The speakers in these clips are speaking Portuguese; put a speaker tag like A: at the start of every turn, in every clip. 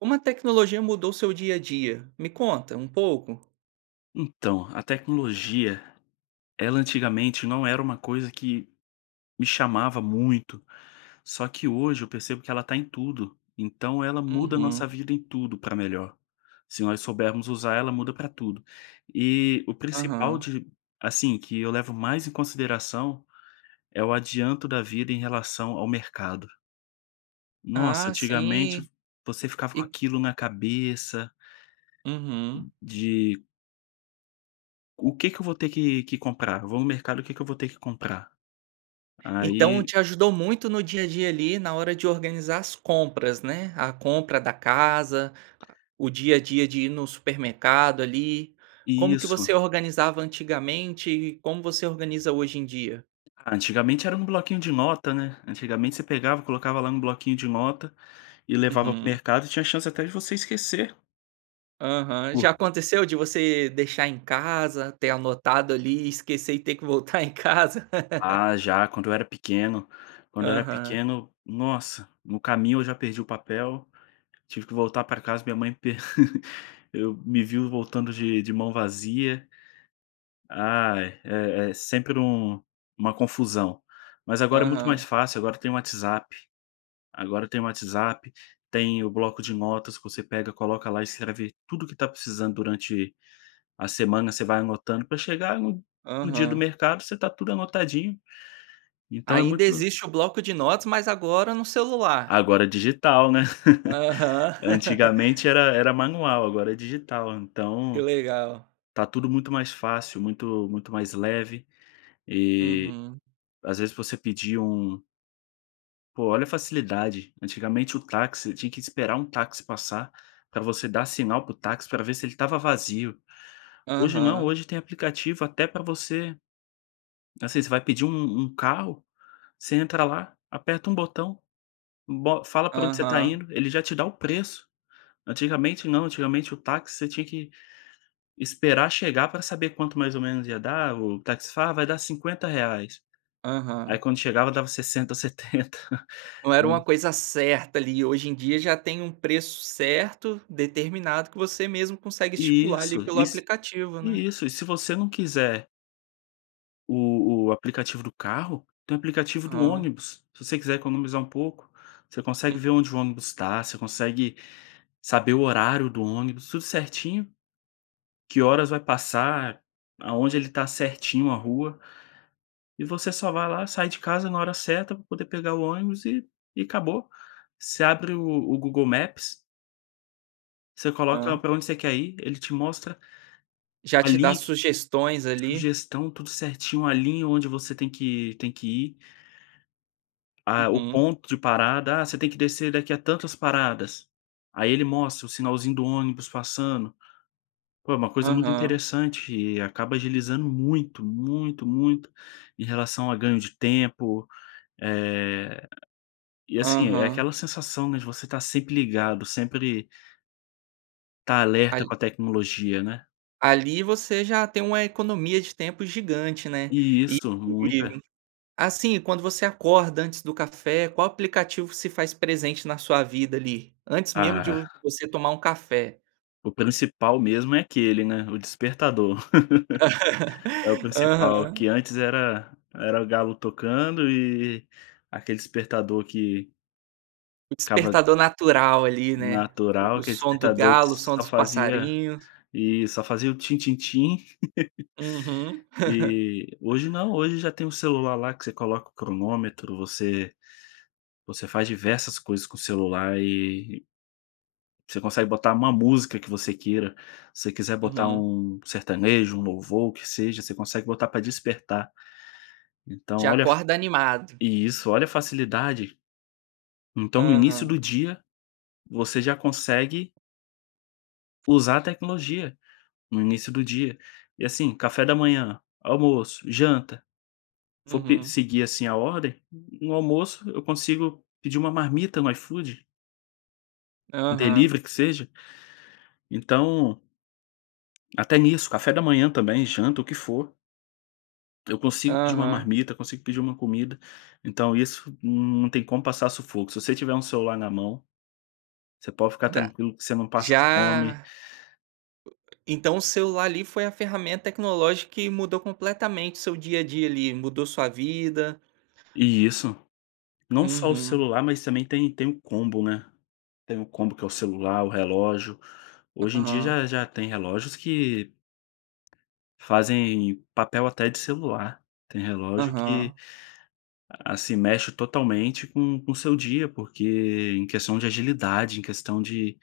A: Como a tecnologia mudou o seu dia a dia? Me conta um pouco?
B: Então, a tecnologia, ela antigamente não era uma coisa que me chamava muito. Só que hoje, eu percebo que ela tá em tudo. Então ela muda a
A: Uhum.
B: nossa vida em tudo, pra melhor. Se nós soubermos usar, ela muda pra tudo. E o principal
A: Aham.
B: de assim, que eu levo mais em consideração, é o adianto da vida em relação ao mercado. Nossa,
A: Ah,
B: antigamente v
A: sim.
B: você ficava com
A: E
B: aquilo na cabeça
A: Uhum.
B: de o que que eu vou ter que que comprar? Eu vou no mercado, o que que eu vou ter que comprar?
A: Então
B: Aí
A: te ajudou muito no dia a dia ali, na hora de organizar as compras, né. A compra da casa, o dia a dia de ir no supermercado, ali. Como que
B: Isso.
A: você organizava antigamente e como você organiza hoje em dia?
B: Ah, antigamente era um bloquinho de nota, né. Antigamente você pegava e colocava lá no bloquinho de nota, e levava para o
A: Uhum.
B: mercado, e tinha a chance até de você esquecer.
A: Aham, já
B: Po
A: aconteceu de você deixar em casa? Ter anotado, ali, esquecer e ter que voltar em casa?
B: Ah, já, quando eu era pequeno quando eu era
A: Aham.
B: pequeno, nossa! No caminho eu já perdi o papel, tive que voltar pra casa, minha mãe per eu me viu voltando de de mão vazia. Ai, é é sempre um uma confusão. Mas agora é muito mais
A: Aham.
B: fácil, agora tem WhatsApp agora tem WhatsApp, tem o bloco de notas que você pega, coloca lá e escreve tudo que tá precisando durante a semana, você vai anotando pra chegar no no dia do
A: Aham.
B: mercado, você tá tudo anotadinho. Então é muito
A: Ainda existe o bloco de notas, mas agora no celular.
B: Agora é digital, né.
A: Aham.
B: Antigamente era era manual, agora é digital,
A: Que
B: então,
A: legal.
B: tá tudo muito mais fácil, muito muito mais leve. E,
A: Uhum.
B: às vezes, você pedia um Pô, olha a facilidade, antigamente o táxi, você tinha que esperar um táxi passar, pra você dar sinal para o táxi, pra ver se ele estava vazio. Hoje não,
A: Aham.
B: hoje tem aplicativo até pra você assim, você vai pedir um um carro, você entra lá, aperta um botão, bo fala pra onde você tá
A: Aham.
B: indo, ele já te dá o preço. Antigamente não, antigamente o táxi, você tinha que esperar chegar pra saber quanto mais ou menos ia dar. O táxi fala: "Vai dar R$ 50." Aí,
A: Aham.
B: quando chegava, dava R$ 60 ou R$ 70,
A: Não era
B: né.
A: uma coisa certa, ali, hoje em dia já tem um preço certo, determinado que você mesmo consegue estipular, ali,
B: Isso!
A: pelo
B: E se
A: aplicativo, né.
B: isso e se você não quiser o o aplicativo do carro, tem o aplicativo do
A: Hã.
B: ônibus, se você quiser economizar um pouco. Você consegue ver
A: Uhum.
B: onde o ônibus tá, você consegue saber o horário do ônibus, tudo certinho, que horas vai passar, aonde ele tá, certinho a rua e você só vai lá, sai de casa na hora certa pra poder pegar o ônibus e e acabou, você abre o o Google Maps Você coloca
A: Hã.
B: pra onde você quer ir, ele te mostra,
A: Já
B: a
A: te dá
B: linha que
A: sugestões ali.
B: sugestão tudo certinho a linha onde você tem que tem que ir ah, o
A: Uhum.
B: ponto de parada, ah, você tem que descer daqui a tantas paradas. Aí ele mostra o sinalzinho do ônibus passando. Pô é uma coisa muito
A: Aham.
B: interessante e acaba agilizando muito muito muito em relação a ganho de tempo. Eh, e assim, é
A: Aham.
B: aquela sensação, né, de você estar sempre ligado, sempre estar alerta
A: Ali
B: com a tecnologia, né?
A: ali você já tem uma economia de tempo gigante, né? E
B: Isso,
A: e
B: muita.
A: assim, quando você acorda antes do café, qual aplicativo se faz presente na sua vida ali? Antes mesmo de
B: Ah.
A: você tomar um café.
B: O principal mesmo é aquele, né? O despertador. É o principal,
A: Aham.
B: que antes era era o galo tocando e aquele despertador que
A: O
B: acaba
A: despertador natural ali, né?
B: natural,
A: O
B: aquele
A: som do
B: despertador que
A: galo o som
B: só
A: dos
B: fazia
A: passarinhos.
B: e só fazia o tim tim tim.
A: Uhum.
B: E hoje não, hoje já tem o celular lá que você coloca o cronômetro, você você faz diversas coisas com o celular e você consegue botar uma música que você queira, se você quiser botar
A: Uhum.
B: um sertanejo, um louvor o que seja, você consegue botar para despertar. Então
A: Já
B: olha a fa
A: acorda animado.
B: isso olha a facilidade. Então no início do
A: Aham.
B: dia, você já consegue usar a tecnologia, no início do dia. E assim, café da manhã, almoço, janta, for pe
A: Uhum.
B: seguir, assim, a ordem, no almoço eu consigo pedir uma marmita no iFood. Um
A: Aham.
B: delivery que seja. Então até nisso, café da manhã também, janta, o que for. Eu consigo pedir uma
A: Aham.
B: marmita, consigo pedir uma comida, então isso não tem como passar sufoco. Se você tiver um celular na mão, você pode ficar
A: Da
B: tranquilo que você não passa fome.
A: já. Então o celular ali foi a ferramenta tecnológica que mudou completamente seu dia a dia ali, mudou sua vida.
B: E isso, não só o
A: Uhum.
B: celular mas também tem tem o combo, né. Tem o combo que é o celular, o relógio. Hoje em dia
A: Aham.
B: já já tem relógios que fazem papel até de celular. Tem relógio
A: Aham.
B: que se assim mexe totalmente com o seu dia, porque em questão de agilidade, em questão de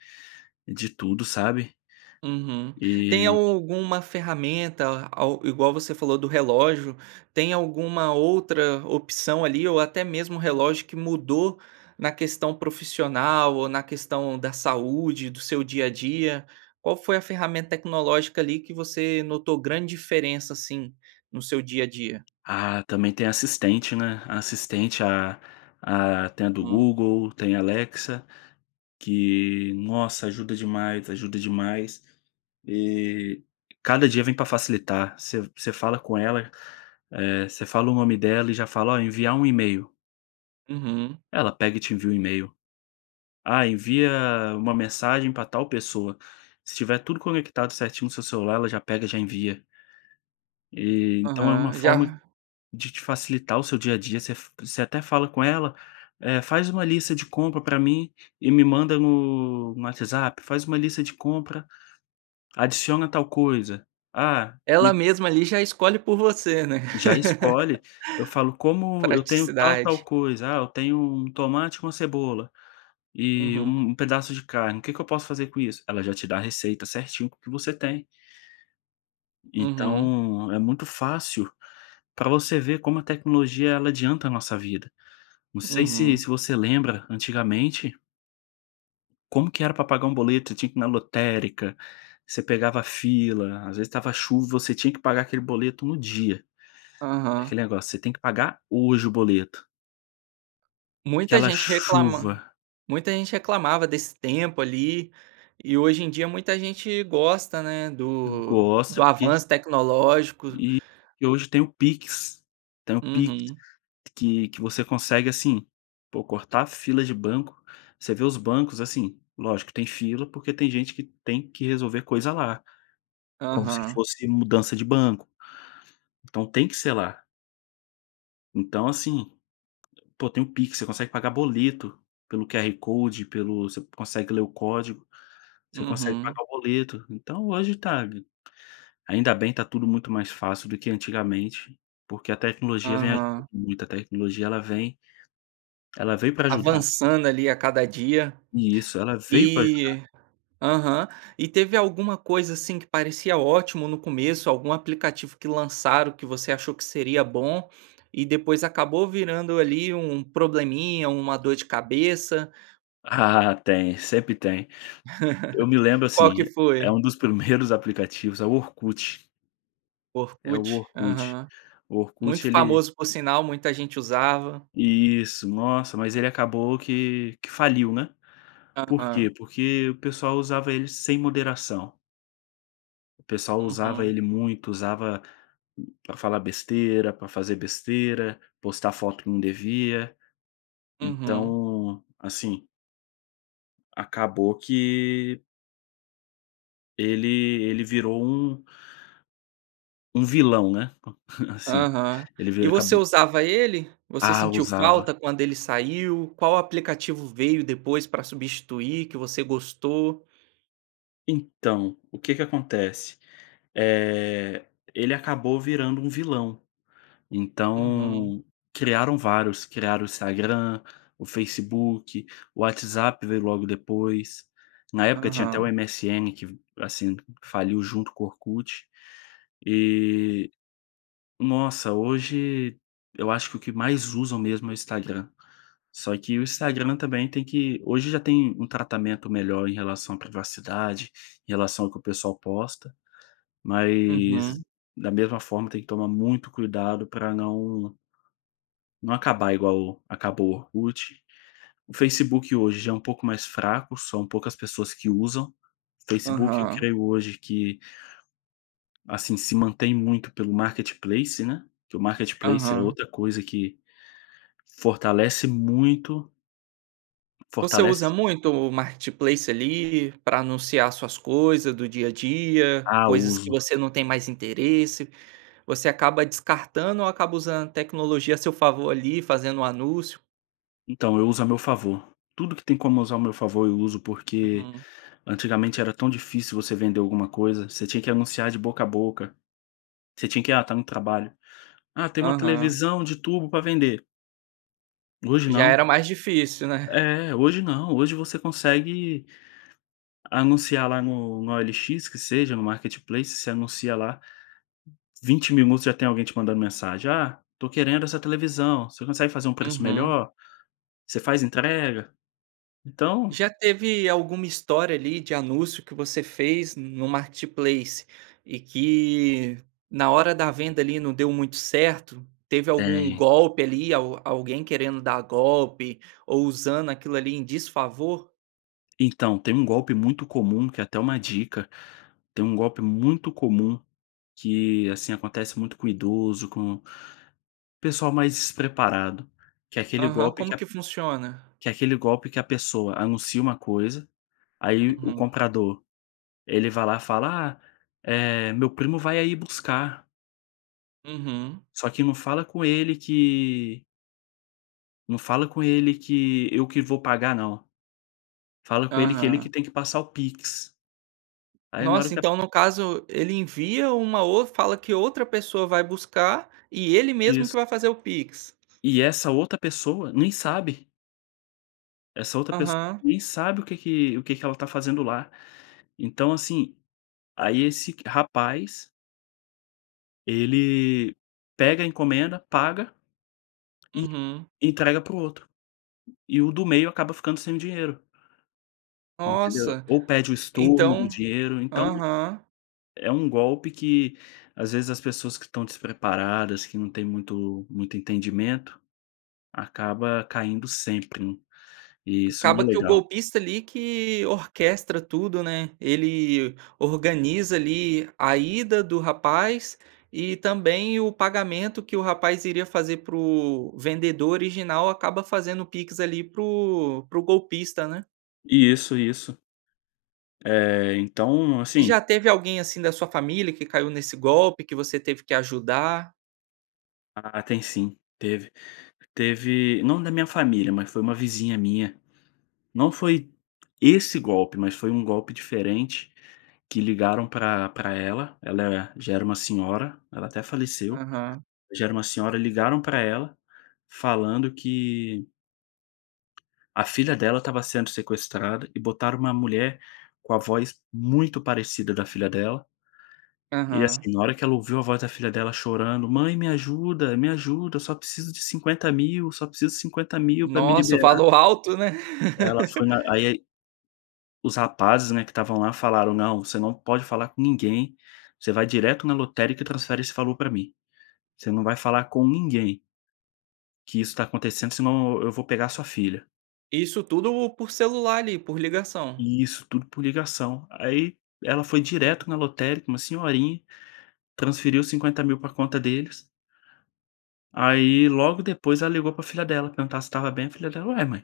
B: de tudo, sabe?
A: Uhum. Tem
B: E.
A: alguma ferramenta a igual você falou do relógio, tem alguma outra opção ali, ou até mesmo relógio que mudou, na questão profissional ou na questão da saúde do seu dia a dia? Qual foi a ferramenta tecnológica ali que você notou grande diferença, assim, no seu dia a dia?
B: Ah, também tem a assistente, né. A assistente a a tem a do
A: Hum.
B: Google, tem a Alexa, que nossa ajuda demais, ajuda demais. E cada dia vem para facilitar. Você você fala com ela, eh, você fala o nome dela e já fala: "Olha enviar um email."
A: Uhum.
B: Ela pega e te envia um email. Ah, envia uma mensagem para tal pessoa se tiver tudo conectado certinho no seu celular ela já pega e já envia. E então é uma
A: Aham, e
B: forma
A: já
B: de te facilitar o seu dia a dia, você você até fala com ela, eh, "Faz uma lista de compra pra mim e me manda no no WhatsApp, faz uma lista de compra, adiciona tal coisa. Ah,
A: Ela
B: me"
A: mesma ali já escolhe por você, né?
B: Já escolhe, eu falo: "Como eu tenho tal tal
A: Praticidade.
B: coisa, ah, eu tenho um tomate com uma cebola, e
A: Uhum.
B: um pedaço de carne. O que que eu posso fazer com isso?" Ela já te dá a receita certinho com o que você tem.
A: Uhum.
B: Então, é muito fácil pra você ver como a tecnologia ela adianta a nossa vida. Não sei se se
A: Uhum.
B: você lembra, antigamente como que era pra pagar um boleto, você tinha que ir na lotérica, você pegava fila, às vezes estava chuva e você tinha que pagar aquele boleto no dia. É
A: Aham.
B: aquele negócio, você tem que pagar hoje o boleto.
A: Muita
B: Aquela
A: gente reclama
B: chuva.
A: muita gente reclamava desse tempo ali, e hoje em dia muita gente gosta, né, do
B: Gosta
A: do
B: porque
A: avanço tecnológico.
B: E e hoje tem o PIX, tem o PIX,
A: Uhum.
B: que que você consegue, assim, pô cortar fila de banco, você vê os bancos, assim, lógico que tem fila porque tem gente que tem que resolver coisa lá, como se
A: Aham.
B: fosse mudança de banco. Então tem que ser lá. Então assim, pô tem o PIX, você consegue pagar boleto, pelo QR Code, pelo você consegue ler o código, você consegue
A: Uhum.
B: pagar o boleto, então hoje tá ainda bem tá tudo muito mais fácil do que antigamente, porque a tecnologia vem ajudando
A: Aham.
B: muito, a tecnologia ela vem ela veio pra ajudar.
A: Avançando ali a cada dia,
B: Isso, ela veio pra ajudar.
A: e, aham. E teve alguma coisa assim que parecia ótimo no começo, algum aplicativo que lançaram que você achou que seria bom e depois acabou virando ali um probleminha, uma dor de cabeça?
B: Tem, sempre tem. Eu me lembro,
A: Qual que
B: assim, eh,
A: foi?
B: um dos primeiros aplicativos, é o Orkut. É o
A: Orkut,
B: Orkut,
A: aham.
B: o Orkut
A: Muito
B: ele
A: famoso por sinal, muita gente usava.
B: Isso, nossa, mas ele acabou que que faliu, né. Por quê?
A: Aham.
B: Porque o pessoal usava ele sem moderação. O pessoal usava
A: Uhum.
B: ele muito, usava pra falar besteira, pra fazer besteira, postar foto que não devia.
A: Uhum
B: Então, assim acabou que ele ele virou um um vilão, né. Assim,
A: Aham,
B: ele
A: e
B: virou,
A: você
B: acabou
A: usava ele? Você
B: Ah,
A: sentiu falta
B: usava.
A: quando ele saiu? Qual aplicativo veio depois para substituir que você gostou?
B: Então, o que que acontece, eh, ele acabou virando um vilão.
A: Uhum.
B: Então criaram vários, criaram o Instagram, o Facebook, o WhatsApp veio logo depois. Na época tinha até o
A: Aham.
B: MSN que v assim, faliu junto com Orkut, e nossa, hoje, eu acho que o que mais usam mesmo é o Instagram. Só que o Instagram também tem que hoje já tem um tratamento melhor em relação à privacidade, em relação ao que o pessoal posta, mas,
A: Uhum.
B: da mesma forma tem que tomar muito cuidado pra não não acabar igual acabou o Orkut. O Facebook hoje já é um pouco mais fraco, são poucas pessoas que usam. Facebook eu
A: Aham.
B: creio hoje que assim se mantém muito pelo Marketplace, né, porque o Marketplace é
A: Aham.
B: outra coisa que fortalece muito
A: Você usa
B: Fortalece
A: muito o Marketplace ali pra anunciar suas coisa do dia a dia,
B: Ah,
A: coisas que
B: uso.
A: você não tem mais interesse, você acaba descartando ou acaba usando a tecnologia a seu favor ali fazendo um anúncio?
B: Então eu uso ao meu favor. Tudo que tem como usar ao meu favor eu uso, porque
A: Uhum.
B: antigamente era tão difícil você vender alguma coisa, você tinha que anunciar de boca a boca, você tinha que, ah, tá no trabalho, ah, tem uma
A: Aham.
B: televisão de turbo para vender. Hoje
A: Já
B: não.
A: era mais difícil, né?
B: É, hoje não, hoje você consegue anunciar lá no na OLX, que seja, no marketplace, você anuncia lá 20 minutos já tem alguém te mandando mensagem: "Ah, tô querendo essa televisão, você consegue fazer um preço
A: Uhum.
B: melhor? Você faz entrega?" Então.
A: Já teve alguma história ali de anúncio que você fez no Marketplace, e que, na hora da venda ali não deu muito certo, teve algum
B: Tem.
A: golpe ali al alguém querendo dar golpe, ou usando aquilo ali em desfavor?
B: Então, tem um golpe muito comum, que é até uma dica, tem um golpe muito comum, que assim, acontece muito com idoso, com pessoal mais despreparado, que é aquele
A: Aham,
B: golpe
A: como
B: que a
A: que funciona?
B: que é aquele golpe que a pessoa anuncia uma coisa, aí o
A: Uhum.
B: comprador, ele vai lá fala: "Ah, eh, meu primo vai aí buscar."
A: Uhum.
B: Só que não fala com ele que não fala com ele que eu que vou pagar não, fala com ele, que ele
A: Aham.
B: que tem que passar o PIX. Aí na hora
A: Nossa,
B: que a
A: então no caso, ele envia uma ou fala que uma outra pessoa vai buscar, e ele mesmo que
B: Isso.
A: vai fazer o PIX.
B: E essa outra pessoa nem sabe Essa outra pessoa
A: Aham.
B: nem sabe, o que que o que que ela está fazendo lá, então assim, aí esse rapaz ele pega a encomenda, paga, e
A: Uhum.
B: entrega para o outro. E o do meio acaba ficando sem o dinheiro. Entendeu?
A: Nossa,
B: Ou pede o estorno do
A: então
B: dinheiro então,
A: Aham.
B: é um golpe que, às vezes, as pessoas que estão despreparadas, que não têm muito muito entendimento, acaba caindo sempre. E isso não
A: Acaba
B: é
A: que o
B: legal.
A: golpista ali que orquestra tudo, né. Ele organiza ali a ida do rapaz, e também o pagamento que o rapaz iria fazer para o vendedor original acaba fazendo o PIX ali para o para o golpista, né.
B: Isso, isso. É, então
A: E
B: assim
A: já teve alguém assim da sua família que caiu nesse golpe, que você teve que ajudar?
B: Ah, tem sim, teve. Teve não da minha família, mas foi uma vizinha minha. Não foi esse golpe, mas foi um golpe diferente, que ligaram pra pra ela, ela, eh, já era uma senhora, ela até faleceu,
A: Aham.
B: já era uma senhora, ligaram pra ela, falando que a filha dela estava sendo sequestrada, e botaram uma mulher com a voz muito parecida da filha dela e,
A: Aham.
B: assim, na hora que ela ouviu a voz da filha dela chorando, "Mãe me ajuda, me ajuda, eu só preciso de R$50.000, eu só preciso de R$50.000 pra me
A: Nossa, o
B: liberar".
A: valor alto né?
B: Ela foi na aí os rapazes, né, que estavam lá falaram: "Não. Você não pode falar com ninguém. Você vai direto na lotérica e transfere esse valor pra mim. Você não vai falar com ninguém" que isso está acontecendo senão eu vou pegar a sua filha.
A: Isso tudo por celular ali, por ligação?
B: E isso tudo por ligação. Aí, ela foi direto na lotérica, uma senhorinha, transferiu R$50.000 pra conta deles aí, logo depois, ela ligou pra filha dela, perguntar se estava bem, a filha dela: "Ué, mãe"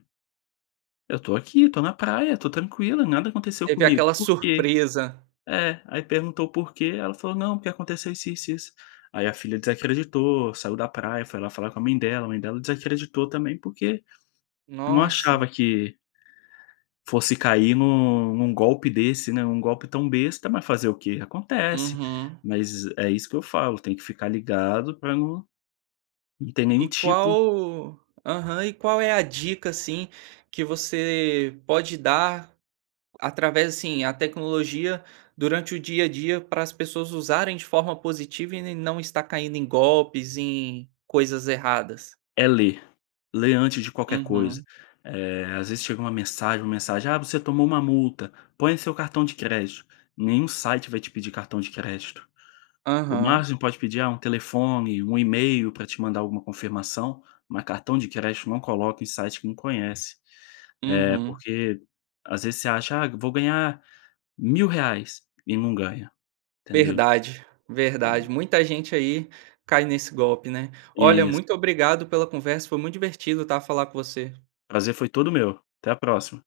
B: "eu tô aqui, tô na praia, tô tranquila, nada aconteceu
A: Teve
B: comigo,
A: aquela
B: por quê?".
A: surpresa.
B: É. Aí perguntou o porquê, ela falou não, porque aconteceu isso, isso, isso, aí a filha desacreditou, saiu da praia, foi lá falar com a mãe dela, a mãe dela desacreditou também, porque não
A: Nossa.
B: achava que fosse cair em um em um golpe desse, né. Um golpe tão besta, mas fazer o quê? Acontece.
A: Uhum.
B: Mas é isso que eu falo, tem que ficar ligado pra não, não ter nenhum
A: E
B: tipo
A: qual aham, e qual é a dica, assim, que você pode dar, através assim, a tecnologia durante o dia a dia pra as pessoas usarem de forma positiva e ne não estar caindo em golpes, em coisas erradas?
B: É ler, ler antes de qualquer coisa.
A: Uhum.
B: Eh, às vezes chega uma mensagem uma mensagem: "Ah, você tomou uma multa, põe o seu cartão de crédito", nenhum site vai te pedir cartão de crédito. O
A: Aham.
B: máximo que pode pedir, ah, um telefone, um email pra te mandar alguma confirmação, mas cartão de crédito não coloca em site que não conhece, eh,
A: Uhum.
B: porque às vezes você acha "Ah eu vou ganhar R$1.000 reais" e não ganha, entendeu?
A: Verdade, verdade.
B: É.
A: Muita gente aí cai nesse golpe, né. Olha,
B: Isso.
A: muito obrigado pela conversa, foi muito divertido, tá, falar com você.
B: Prazer foi todo meu, até a próxima.